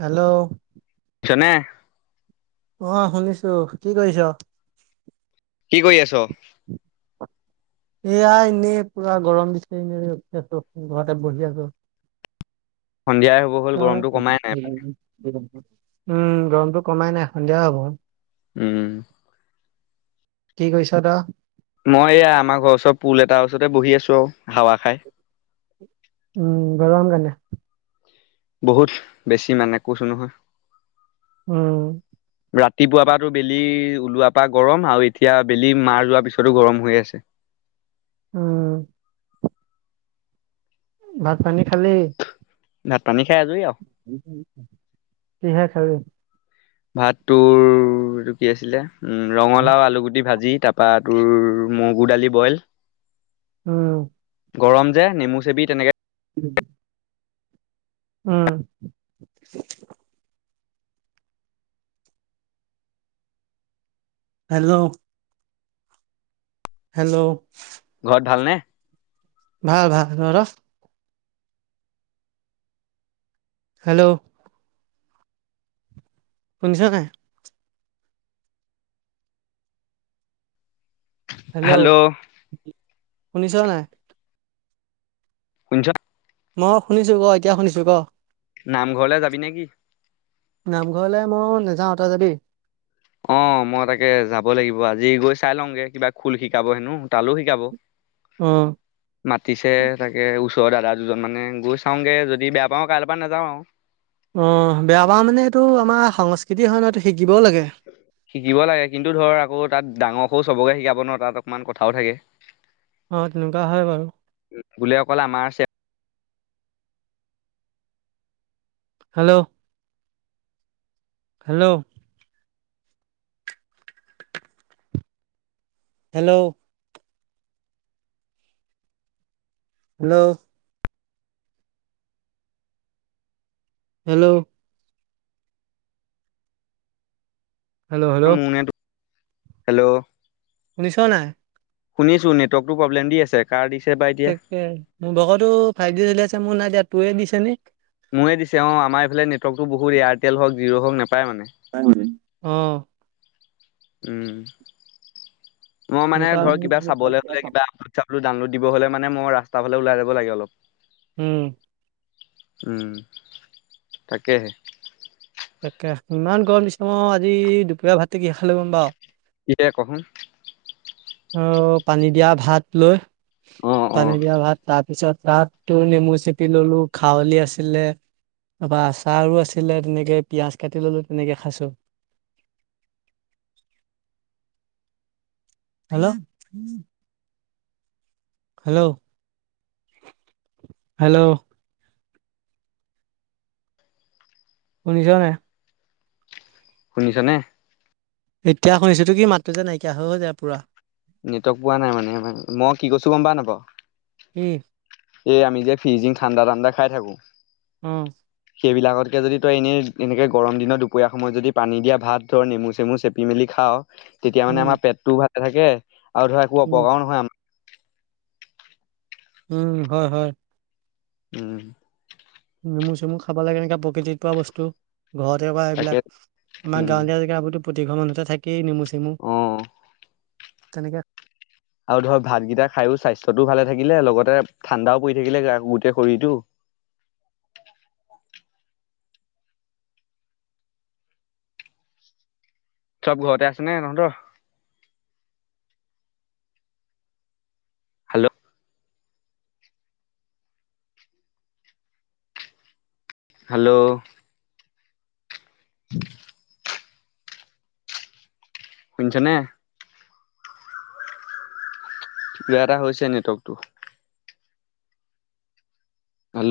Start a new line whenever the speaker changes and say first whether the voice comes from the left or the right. right: Hello.
left: শুনিছানে?
right: অ' শুনিছোঁ কি কৰিছ?
left: কি কৰি আছ?
right: এয়া এনেই পুৰা গৰম দিছে এনে উঠি আছোঁ, ঘৰতে বহি আছোঁ।
left: সন্ধিয়াই হ'ব হ'ল গৰমটো কমাই নাই
right: তই উম গৰমটো কমাই নাই সন্ধিয়া হ'ব হ'ল।
left: উম।
right: কি কৰিছ তই?
left: মই এয়া আমাৰ ঘৰৰ ওচৰ পুল এটাৰ ওচৰতে বহি আছোঁ আৰু হাৱা খাই।
right: উম গৰম কেনে?
left: বহুত বেছি মানে কৈছোঁ নহয়।
right: উম।
left: ৰাতিপুৱাৰ পৰাতো বেলি ওলোৱা পৰা গৰম আৰু এতিয়া বেলি মাৰ যোৱাৰ পিছতো গৰম হৈ আছে।
right: উম। ভাত-পানী খালি?
left: ভাত-পানী
right: কিহে খালি?
left: ভাত তোৰ এইটো কি আছিলে উম ৰঙালাও আলু গুটি ভাজি তাৰ পৰা তোৰ মগু দালি বইল
right: উম।
left: গৰম যে নেমু চেপি তেনেকৈ
right: [inaudible] অ'। হেল্ল'। হেল্ল'।
left: ঘৰত ভালনে?
right: ভাল ভাল। তহঁতৰ? হেল্ল'। শুনিছ নে নাই? হেল্ল' শুনিছ নাই?
left: শুনিছ
right: মই শুনিছোঁ ক এতিয়া শুনিছোঁ ক।
left: নামঘৰলে যাবি নে কি?
right: নামঘৰলৈ মই নাযাওঁ। তই যাবি?
left: অ' মই তাকে যাব লাগিব আজি গৈ চাই লওঁ গে, কিবা খোল শিকাব হেনো তালোও শিকাব।
right: অ
left: মাতিছে তাকে ওচ ৰৰ দাদা দুজন মানে গৈ চাওঁগে যদি বেয়া পাওঁ কাইলৈ পৰা নাযাওঁ আৰু।
right: অ', বেয়া পাওঁ মানে সেইটো আমাৰ সংস্কৃতি হয় নহয় সেইটো শিক
left: শিকিব লাগে কিন্তু ধৰ আকৌ তাত ডাঙৰ সৰু সবকে শিকাব ন, তাত অকণমান কথাও থাকে।
right: অ', তেনেকুৱা হয় বাৰু।
left: বুলি অকলে আমাৰ
right: hello. Hello. Hello hello hello hello hello
left: মোৰ নে হেল্ল'
right: শুনিছনে নাই?
left: শুনিছোঁ নেটৱৰ্কতটো প্ৰব্লেম দি আছে কাৰ দিছে? বা এতিয়া
right: তাকে, মোৰ ভাগতো ফাইভ জি চলি আছে মোৰ নাই দিয়া তোৰে দিছে নি।
left: [unintelligible] দিছে অ, আমাৰ এইফালে নেৱৰ্কটো বহুত এয়াৰটেল হক জীয়ো' হক
right: [unintelligible] অ',
left: উম, মই মানে
right: এনেকুৱা
left: ধৰা কিবা চাবলৈ হ'লে কিবা ডাউনলোড দিব হ'লে মানে মই ৰাস্তাৰ ফালে ওলাই যাব লাগে অলপ।
right: উম,
left: উম, তাকেহে।
right: তাকে, ইমান গৰম দিছে মই আজি দুপৰীয়া ভাত কিহেৰে খালোঁ গম পাওঁ?
left: কিহেৰে ক'চোন?
right: অ', পানী দিয়া ভাত লৈ,
left: অ',
right: পানী
left: অ',
right: দিয়া ভাত তাত পিছত তাত তোৰ নেমু চেপি ললো খাৱলি আছিলে। তাৰপা আচাৰো আছিলে তেনেকে পিয়াজ কাটি ললোঁ তেনেকে খাইছোঁ। হেল্ল', হেল্ল', হেল্ল', শুনিছ নে?
left: শুনিছ নে?
right: এতিয়া শুনিছো তো কি মাতো যে নাইকিয়া হৈ হৈ যায় পুৰা।
left: নেটৱৰ্ক পোৱা নাই মানে মই কি কৈছো গম পা
right: কি
left: নাপাওঁ এই আমি যে ফিজিঙ ঠাণ্ডা ঠাণ্ডা খাই থাকো
right: উম,
left: সেইবিলাকতকৈ যদি তই এনেই এনেকৈ গৰম দিন দুপৰীয়া সময়ত যদি পানী দিয়া ভাত ধৰ নেমু চেমু চেপি মেলি খাৱ তেতিয়া মানে
right: উম
left: আমাৰ পেটটোও ভালে থাকে আৰু ধৰা একো
right: উম
left: অপকাৰও নহয় আম
right: উম, হয়, হয়।
left: উম,
right: নেমু চেমু খাব লাগে কেনেকা প্ৰকৃতিত পোৱা বস্তু ঘৰতে পা
left: তাকে
right: এইবিলাক আমাৰ
left: উম,
right: গাঁৱলীয়া জেগা প্ৰতিঘৰ মানুহতে থাকে কেই নেমু চেমু
left: অ'।
right: তেনেকে
left: আৰু ধৰ ভাতকেইটা খায়ো স্বাস্থ্যটোও ভালে থাকিলে লগতে ঠাণ্ডাও পৰি থাকিলে গোটেই শৰীৰটো
right: [inaudible]
left: চব ঘৰতে আছে নে তহঁত? হেল্ল হেল্ল [inaudible] শুনিছ নে? কিবা এটা হৈছে নেটৱৰ্কটো হেল্ল'